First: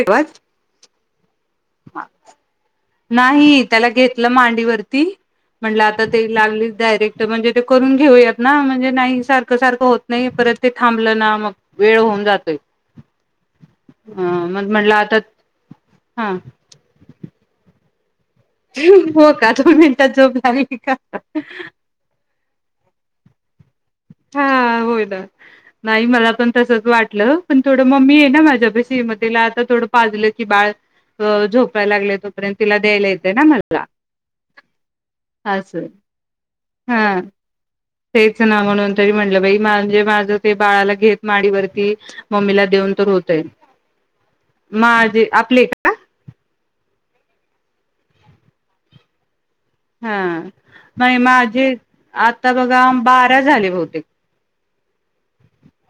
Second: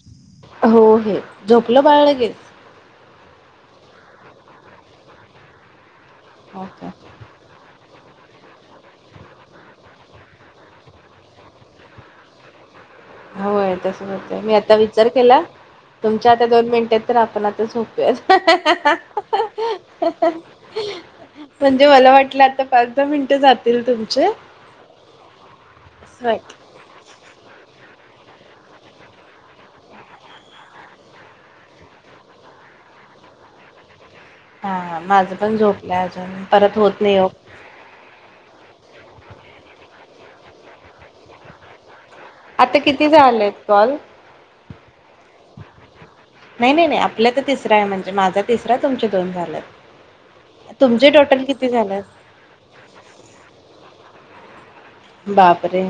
तेव्हाच हो हे झोपलं बाळलंगेच नाही त्याला घेतलं मांडीवरती म्हणलं ते ओके. लागलीडायरेक्ट म्हणजे ते करून ठेऊयात ना म्हणजे नाही सारखं सारखं होत नाही परत ते थांबलं ना मग वेळ होऊन जातोय होय तस होत आहे मी मग आता म्हटलं विचार केला हा तुमच्या आता दोन मिनटत तर आपण आता झो पल हो का दोन मिनिटात झोप लागली का म्हणजे मला वाटलं आता पाच दहा मिनटंात हा होय ना नाही असं मला पण वाटलं. तसच वाटलं प थोड मम्मी आहे ना माझ्या प श म तिला आता थोडं पाजलं की बाळ झोपायला लागलंय तोपर्यंत तिला द्यायला येतंय ना मला हा माझं पण असं झोपलं अजून परत होत नाही च ना म्हणून त म्हटलं बा म्हणजे माझ ते बाळाला घेत माडीवरती मम्मीला आता देऊन तर किती होतय झालेत कॉल? माझी आपली का आपल्या तर तिसरा आहे म्हणजे माझा तिसरा तुमचे दोन झालात हा म माझे झाल्यात? आता बघा बारा झाले बोते बापरे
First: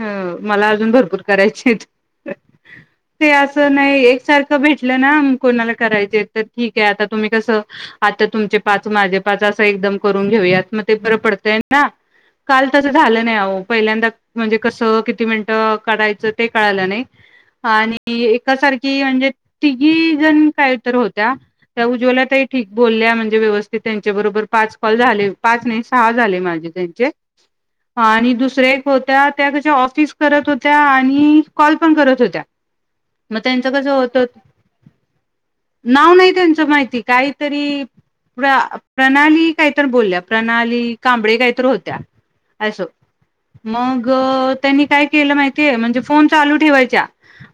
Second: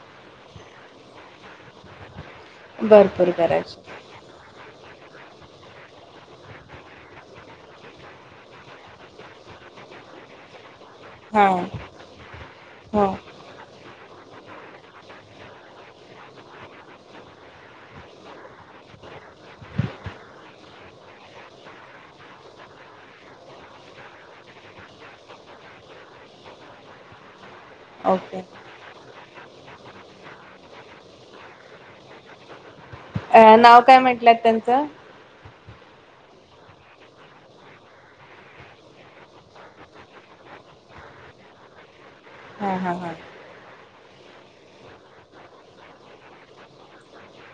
ह मला अजून भरपूर करायचे आहेत भरपूर ते असं करायचे. नाही एकसारखं भेटलं ना कोणाला कराय ठीक आहे आता तुम्ही कसं आता तुमचे पाच माझे पाच असं एकदम करून घेऊयात म ते बरं हा पडतय ना काल तसं हो झालं नाही अ पहिल्यांदा म्हणजे कसं किती मिनिटं काढायचं ते कळालं नाही आणि एकासारखी म्हणजे तिघी जण काय तर होत्या त्या उज््याला त्या ठीक बोलल्या म्हणजे व्यवस्थित त्यांच्या बरोबर पाच कॉल झाले पाच नाही सहा झाले माझे त्यांचे हा आणि ओके. दुसरे एक होत त्या क ऑफिस करत होत्या आणि कॉल पण करत होत्या मग अ त्यांचं नाव कसं काय होतं म्हटलंत त्यांचं नाव नाही त्यांचं माहिती काहीतरी प्र प्रणाली काहीत बोलल्या प्रणाली कांबळे काहीत होत्या हम् हम हम अग त्यांनी काय केलं माहितीय म्हणजे फोन चालू ठेवायच्या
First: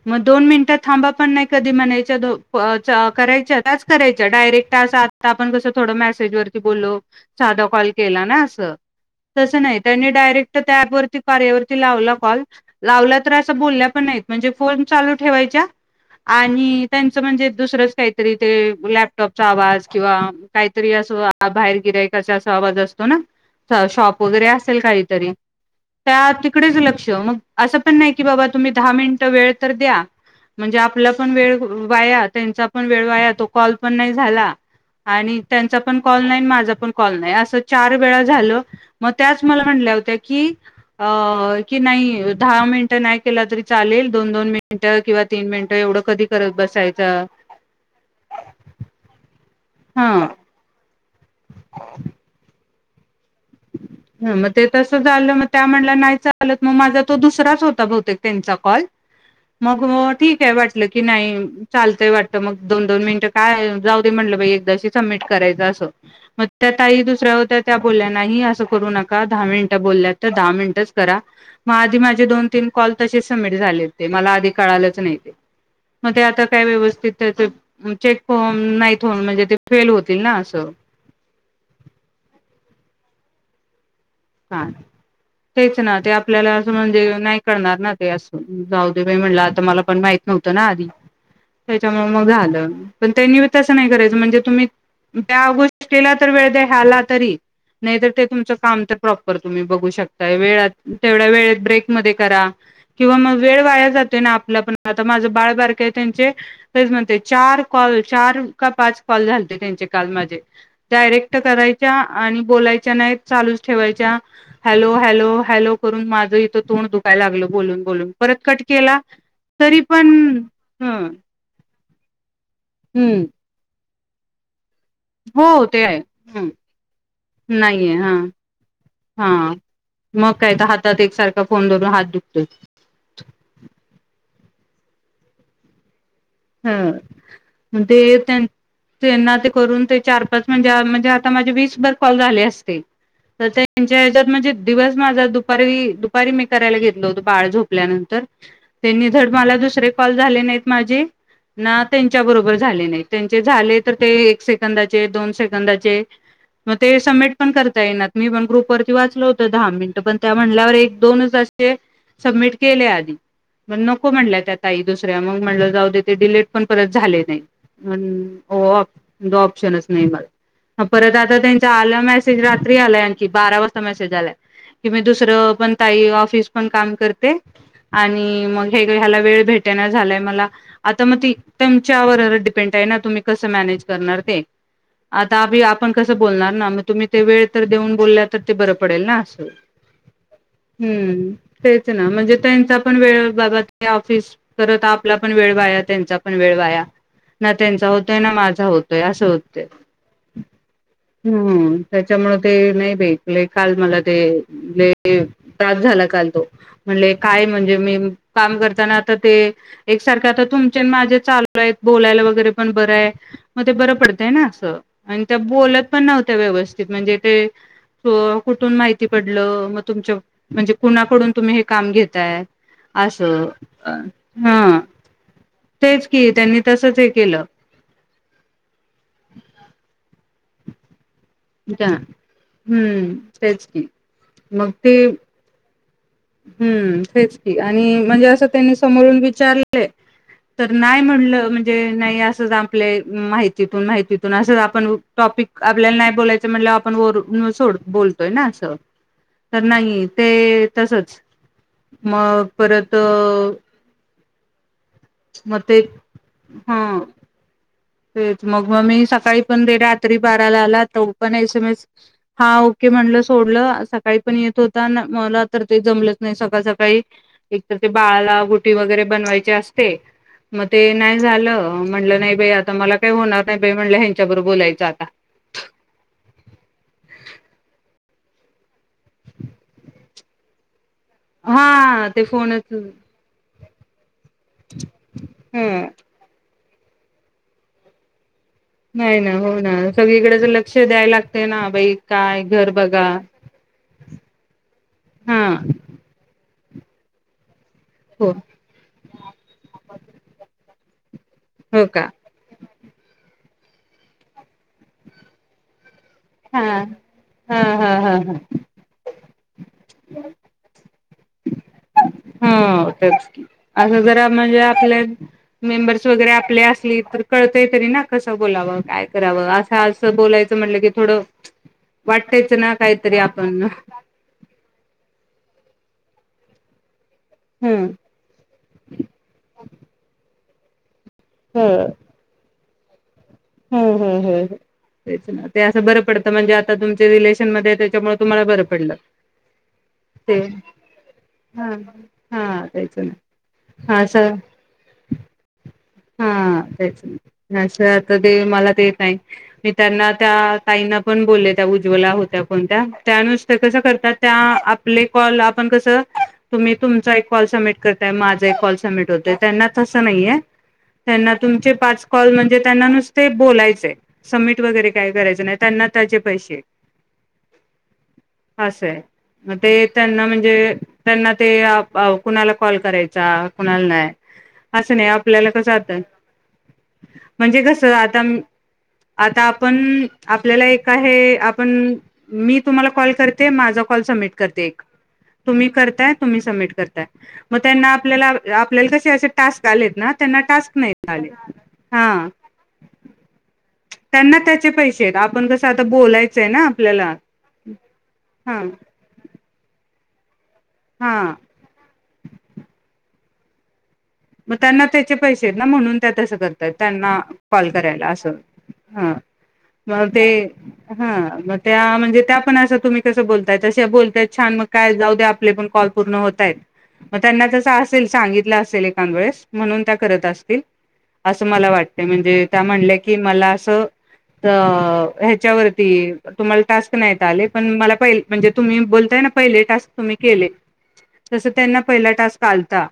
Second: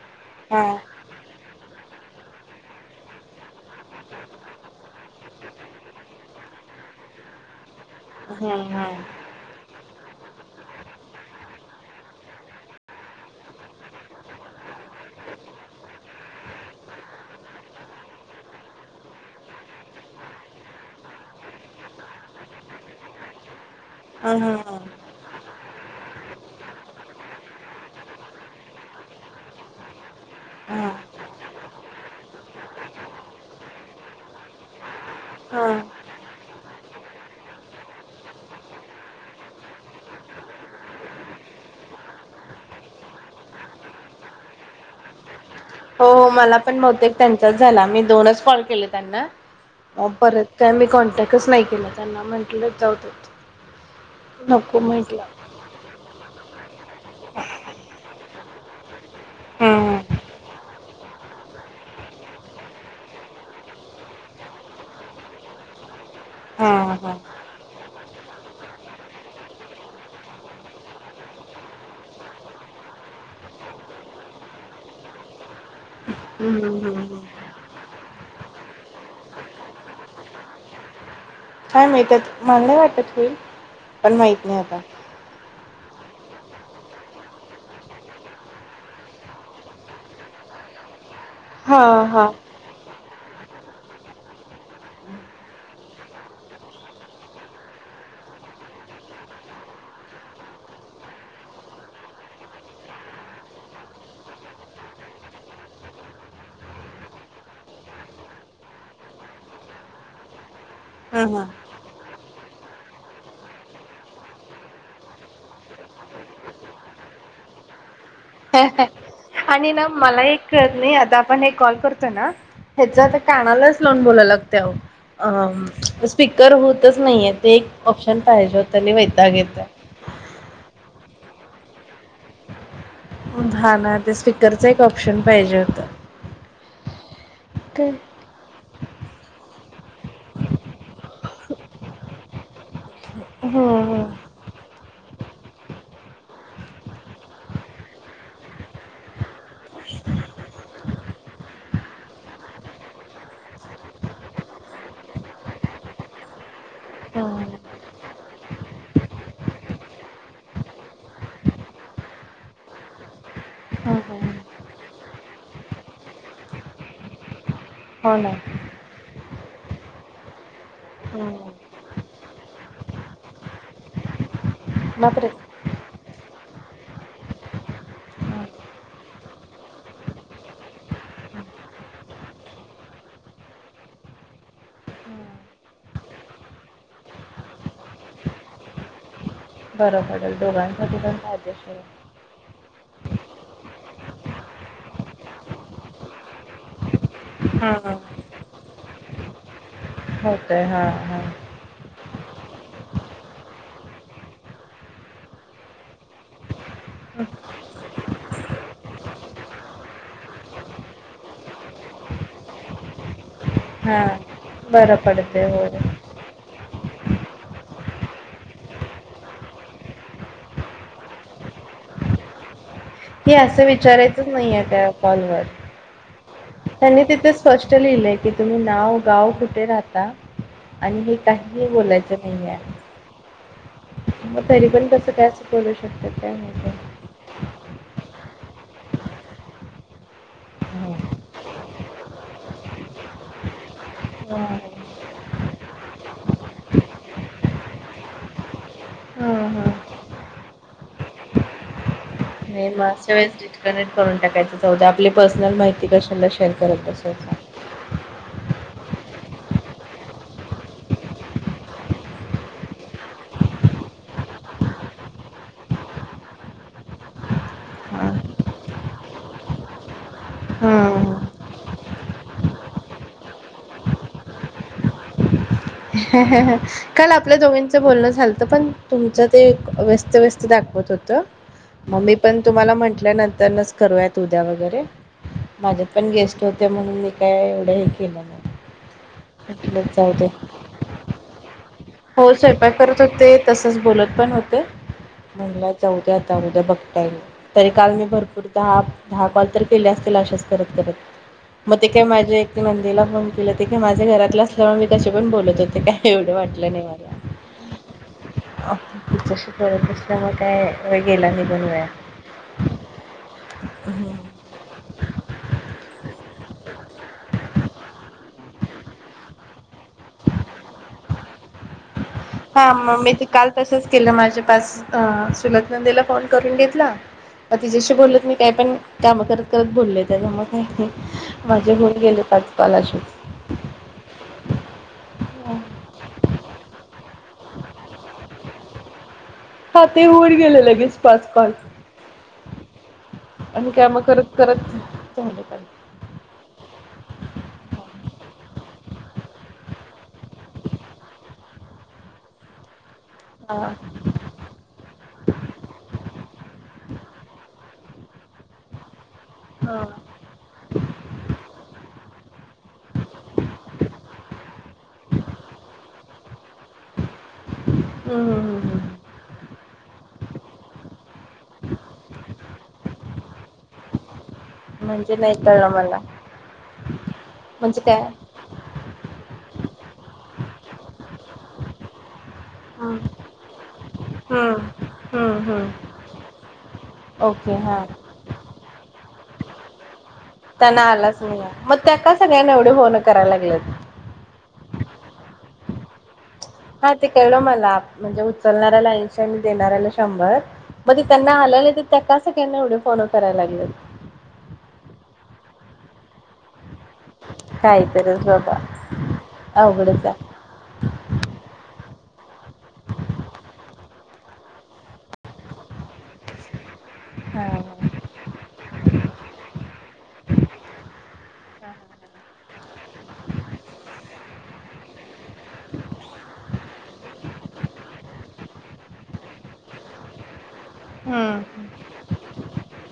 मग दोन हा मिनिटात थांबा पण नाही कधी मणा करायच्या त्याच करायच्या डायरेक्ट असं आता आपण कसं थोडं मेसेजवररती बोललो सादा कल हम्म हम्म अस नाही डायरेक्ट त्या ॲपवरती कार्यावरती लावला कॉल लावला तर असं बोलल्या पण नाहीत म्हणजे फोन चालू ठेवायच्या आणि त्यांचं म्हणजे दुसरंच काहीतरी ते लॅपटॉपचा आवाज किंवा काहीतरी अस बाहेर गिराईकाचा असा आवाज असतो ना शॉप वगैरे हम्म असेल हम्म काहीतरी त्या तिकडेच लक्ष मग असं पण नाही की बाबा तुम्ही दहा मिनिटं वेळ तर द्या म्हणजे हम्म. आपलं पण वेळ वाया त्याचा पण वेळ वाया तो काॅल पण नाही झाला आणि त्यांचा पण काॅल नाही माझा पण काॅल नाही अस चार वेळा झालं मग त्याच मला म्हणल्या होत्या की कि अ कि नाही दहा मिनिटं नाही केला तरी चालेल दोन दोन मिनट किंवा तीन मिनिटं एवढं हो कधी करत मला पण बहतेक बसायचं त्यांचाच झाला मी दोनच कॉल केले त्यांना हा परत काय मी कॉन्ट टकच नाही केलं त्यांना म्हंटलं जाऊदेत ह मग ते तसं झालं मग त्या म्हणला नाही चालत मग माझा तो दुसराच होता बहुतेक त्यांचा काॅल मग हम्म ठीक आहे वाच की नाही चालतय वाटत मग दोन दोन मिनट काय जाऊदे म्हटलं बाई एकदाची सबमिट करायच अस त्या हम्म ताई हम्म. दुसऱ्या होत्या त्या बोल्या नाही अस करू नका दहा मिनिटे बोललात तर दहा मिनिटेच करा मग आधी माझे दोन-तीन कॉल तसेच सबमिट झाले होते मला आधी कळालेच नाही ते मध्ये आता काय हम्म व्यवस्थित हम्म आहे ते चेक होऊन नाहीत होऊन म्हणजे ते फेल होतील ना असं काय मिळतात मला नाही वाटत होईल पण माहित नाही हा आता तेच ना ते आपल्याला असं म्हणजे नाही कळणार ना ते असं जाऊदेबाई म्हणलं आता मला पण माहित नव्हतं ना आधी हा त्याच्यामुळे हा मग झालं पण ते न्यू तसं नाही करायचं म्हणजे तुम्ही त्या गोष्टीला तर वेळ द्या ह्याला तरी नाहीतर ते तुमचं काम तर प्रॉपर तुम्ही बघू शकता वेळात तेवढ्या वेळेत ब्रेक मध्ये करा किंवा मग वेळ वाया जातोय ना आपला पण आता माझ बाळबारक त्यांचे तेच म्हणते चार कॉल चार का पाच कॉल झालते त्यांचे काल माझे हम्म डायरेक्ट हम्म. करायच्या आणि बोलायच्या नाही चालूच ठेवायच्या हॅलो हॅलो हॅलो करून माझं इथं तोंड दुखायला लागलं बोलून बोलून परत कट केला आणि तरी ना पण मला एक ह नाही आता आपण एक कॉल करतो तो ना ह्याच तर हम्म कानालाच लावून बोलायला लागतय अहो हो ते आहे. अ हं. स्पीकर होतच नाहीे ते एक नाहीये हा ऑप्शन पाहिजे होत लई हा वैताक येतोय तो फोन धरून हात दुखतोत. हा ना ते स्पीकरच एक ऑपशन पाहिजे होतं. हा मंग ते त्यांनं त्यांना ते करून ते चार पाच म्हणजे म्हणजे आता माझे वीसभर कॉल झाले असते तर त्यांच्या हम्म ह्याच्यात म्हणजे दिवस माझा दुपारी दुपारी मी करायला घेतल होतो बाळ झोपल्यानंतर त्यांनी धड मला दुसरे कॉल झाले नाहीत माझे ना त्यांच्या बरोबर झाले नाही त्यांचे झाले तर ते एक सेकंदाचे दोन सेकंदाचे मग ते सबमिट पण करता येनात मी पण ग्रुपवररती वाचल होत दहा मिनिट पण त्या म्हणल्यावर एक दोनच अस सबमिट केले आधी पण नको हम्म म्हणल्या त्या ताई दुसऱ्या मग म्हणलं जाऊदे ते डिलेट पण परत झाले नाही. हो अन् ना. हो दो ऑपशन नाही मला परत आता त्यांचा आलं मेसेज रात्री आला आणखी बारा वाजता मेसेज आलाय. की मी बापरे दुसरं पण ताई ऑफिस पण काम करते. आणि मग हे ह्याला वेळ भेटेना झालाय मला आता मग ती तुमच्यावर डिपेंड आहे ना तुम्ही कसं मॅनेज करणार ते आता अबी आपण कसं बोलणार ना मग तुम्ही ते वेळ तर देऊन बोलल्या तर ते बरं पडेल ना असं बरं पडेल दोघांसाठी पण हुं फायदेशीर तेच ना म्हणजे त्यांचा पण वेळ बाबा ते ऑफिस करत आपला पण वेळ वाया त्यांचा पण वेळ वाया ना त्यांचा होतय ना माझा होत असं होतय. होतय. हा हा त्याच्यामुळ ते नाई बई लय काल मला ते लय त्रास झाला काल तो म्हणल हे काय म्हणजे मी काम करताना आता ते एकसारख आता तुम चे न माझे चालू आहेत बोलायला वगैरे पण बरंय. म ते बरं हा पडतय ना असं बरं आणि त्या पडतय होय. बोलत पण नव्हत्या व्यवस्थित म्हणजे ते कुठून माहिती पडलं. मग तुमच्या म्हणजे कुणाकडून तुम्ही हे काम घेताय. हे असं विचारायचच नाही ये हा त्या कॉलवर तेच की तसच त्यांनी हे तिथे केलं स्पष्ट लिहिलंय की तुम्ही नाव गाव कुठे राहता आणि हे काहीही बोलयचें नाहीये. हम्म तेच की मग तरी पण कसं काय करू शकतात. काय माहिती? हुं तेच की आणि म्हणजे असं त्यांनी समोरून विचारलेलय तर हो. नाही म्हणलं म्हणजे नाय असं आपले माहितीत तुन माहितीतून असं हां. आपण टॉपिक आपल्याला नाय बोलायचं म्हणल्यावर आपण वरू सोड बोलतोय ना असं हां, तर हां. नाही ते तसंच नाही मग अशा वेळेस डिकनेक्ट करून टाकायचं जाऊद्या आपली पर्सनल मग ते माहिती कशा शेअर करत हा बसायचं. तेच मग म मी सकाळी पण दे रात्री बाराला आला तर पण एस एम एस हा ओके म्हणलं सोडलं सकाळी पण येत होता मला तर ते जमलंच नाही सकाळ सकाळी एकतर ते हां, बाळाला गुटी वगैरे बनवायची असते मग ते हां. नाही झालं म्हटलं नाही बाई आ मला काही होणार नाही बा म्हणलं हच्याबरोबर बोलायचं आता चालतं पण तुमचं ते व्यस्त व्यस्त दाखवत होतं हा मममी ते पण फोनच तुम्हाला म्हटल्यानंतरच करूयात उद्या वगैरे ह माझ्या पण गेस्ट ते म्हणून मी काय एवढंही केलं नाही नाही ना हो ना म्हटलं जाऊ दे सगळीकडेच लक्ष द्याय लागत ते ना बाई हो काय घर स्वयंपाक करत बघा होते. तसच बोलत पण होते. हा म्हणलं जाऊ द्या आताद्या बघ ता येईल. तरी काल मी हो भरपूर दहा दहा कॉल तर केले असतील, अशेच करत करत मग हो ते काय का माझे नंदेला फोन केला ते काय माझे घरातलं असल्यामुळे मी कशीपण बोलत होते, काय एवढे हा हा हा हा हा [unintelligible] व गेला नाही बनूया. हो तेच की असं जरा म्हणजे, आपल्या मेंबर्स वगैरे आपले असली तर कळतंय, तरी ना कसं बोलावं काय करावं, असं असं बोलायचं म्हटलं कि थोडं चं हा म मी ते काल तसंच केलं, माझ्या पास अ चुलत नंदीला काॅल करून घेतला. म हम्म तिच्याशी बोलत मी काय पण काम करत करत बोललय, त्याच्यामुळे हा हा माझे होऊन गेले पाच पालाशु [unintelligible] हम् हम् हम् तेच ना, ते असं बरं पडतं म्हणजे आता तुमच्या रिलेशन मध्ये त्याच्यामुळे तुम्हाला बरं पडलं. हा ते होऊन गेले लगेच, पाच काॅल हा हा तेच ना आणि काम हा असं करत करत झालं काल. हा तेच ना नाही तर, तर ते मला तेे ताई मी त्यांना त्या ताईना पण बोलले त्या उज्वला होत्या कोणत्या? त्यानुसत हा कसं करतात. त्या आपले काॅल आपण कस, तुम्ही तुमचा एक काॅल सबमिट करतात. माझ एक काॅल सबमिट होतोय. त्याना हा तस नाहीये, त्यांना तुमचे पाच काॅल म्हणजे त्यांना नुसत ते बोलायचंय सबमिट वगैरे काही करायचं नाही. त्यांना त्याचे पैसे हम्म हम्म असं आहे मग ते त्यांना म्हणजे त्यांना ते कुणाला कॉल करायचा कुणाला नाही. असं नाही म्हणजे आपल्याला कळलं कसं आता मला म्हणजे कसं त आता म आता आपण आपल्याला एक आहे. आपण मी तुम्हाला हम्म कॉल करते, माझा कॉल सबमिट करते. एक हम्म हम्म तुम्ही हम्म करताय. तुम्ही सबमिट कर तायं ओके मग हा त्यांना आपल्याला आपल्याला कसं ते असे टास्क आलेत ना, त्यांना आलाच नाही. मग त्या का हा सगळ्या एवढे फोन करायला लागत्यात. चे पैसे आहेत. आपण कस आ बोलाय हा ते कळल मला म्हणजे हा उचलणाऱ्याला ऐंशी आणि देणाऱ्याला शंभर म्हणजे त्यांना हा आलेला त त्या कस केल एवढ फॉलोव्हर करायला लागल मग त्यांना त्याचे पैसे येत ना म्हणुन त्या तस करतात त्यांना कॉल करायला काहीतरीच अस बाबा ह अवघडच मग ते आहे. ह मग त्या म्हणजे त्या पण अस तुम्ही कसं बोलताय त बोलताय छान मग काय जाऊ दे आपले पण कॉल पुर्ण होतायेत म त्यांना हा. हा तस असेल सांगितल असेल एखांद्या वेळेस म्हणुन त्या करत असतिल अस मला वाटतय म्हणजे त्या म्हणल्या की मला अस त्या ह्याच्यावरति तुंम्हाला टास्क नाही का आले पण मला पहील म्हणजे तुंम्ही बोलताय ना पहीले टास्क तुंम्ही केले हम्म तसा त्यांना पहीला टास्क आलथा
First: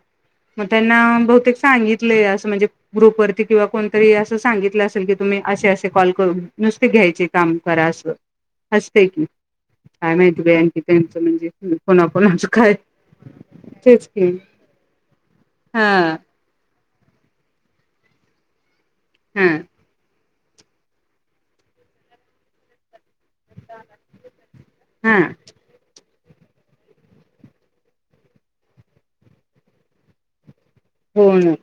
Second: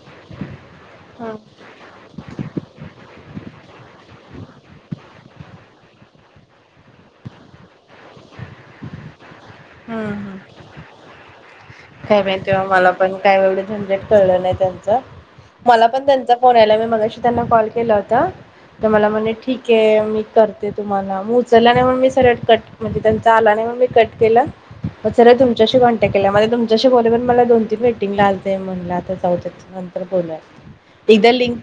त्यांना हम्म बहुतेक सांगितलंय असं म्हणजे ग्रुपवरती किंवा कोणतरी असं सांगितलं असेल की तुम्ही असे असे कॉल करून नुसते घ्यायचे काम करा अस असतय की हम्म काय हम्म. माहीती बाई आणखीन कसये ते काय नाही तेव्हा मला पण काय एवढं झंझट तेच की कळल नाही त्यांच मला हा पण त्यांचा फोन यायला मगाशी त्यांना कॉल केला होता तर मला म्हणे हा ठीके करते तुम्हाला मग उचलला नाही मी सरळ कट म्हणजे त्यांचा आला नाही मग मी कट केला हा उचलला तुमच्याशी भांडता ते केल्यामुळं तुमच तुझ्याशी बोलल्या नंतर मला दोन तीन मिटींग आल्याथा म्हणल्या आता जाऊदे नंतर बोलुयात हो ना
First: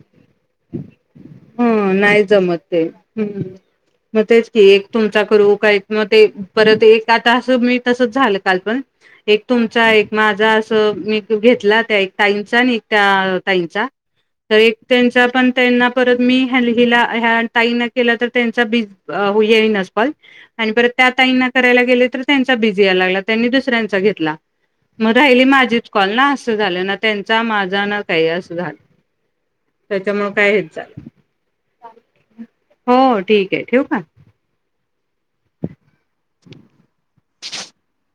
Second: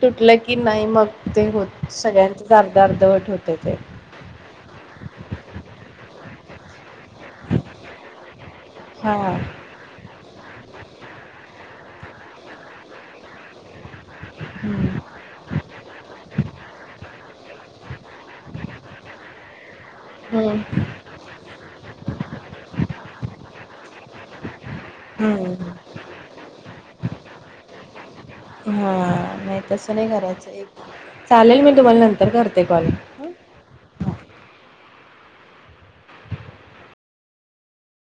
ते ह होत नाही सगळ्यांचच जमत अर्ध ते अर्धवट हम्म होतं ते. मग तेच की एक तुमचा करू का एक मग ते परत एक आता असं मी तसच झालं काल पण हा एक तुमचा एक मा ज असं मी घेतला त्या एक ताईंचा आणि एक त्या ताईंचा तर एक हम्म त्यांचा पण त्यांना परत मी हल हीला घ्या ताई न केलं तर त्यांचा बि येयीनाच पण हम्म आणि पण त्या ताईंना करायला गे तर त्यां बिझी या लागला त्यांनी दुसऱ्यांचा घेतला मग राहिली हम्म. माझीच कॉल ना तस झाल ना त्यांचा माझा ना काही अस झाल हा नाही तसं नाही करायच चालेल मी तुम्हाला नंतर करते कॉल हो हां ठीक आहे ठेवु का [unintelligible]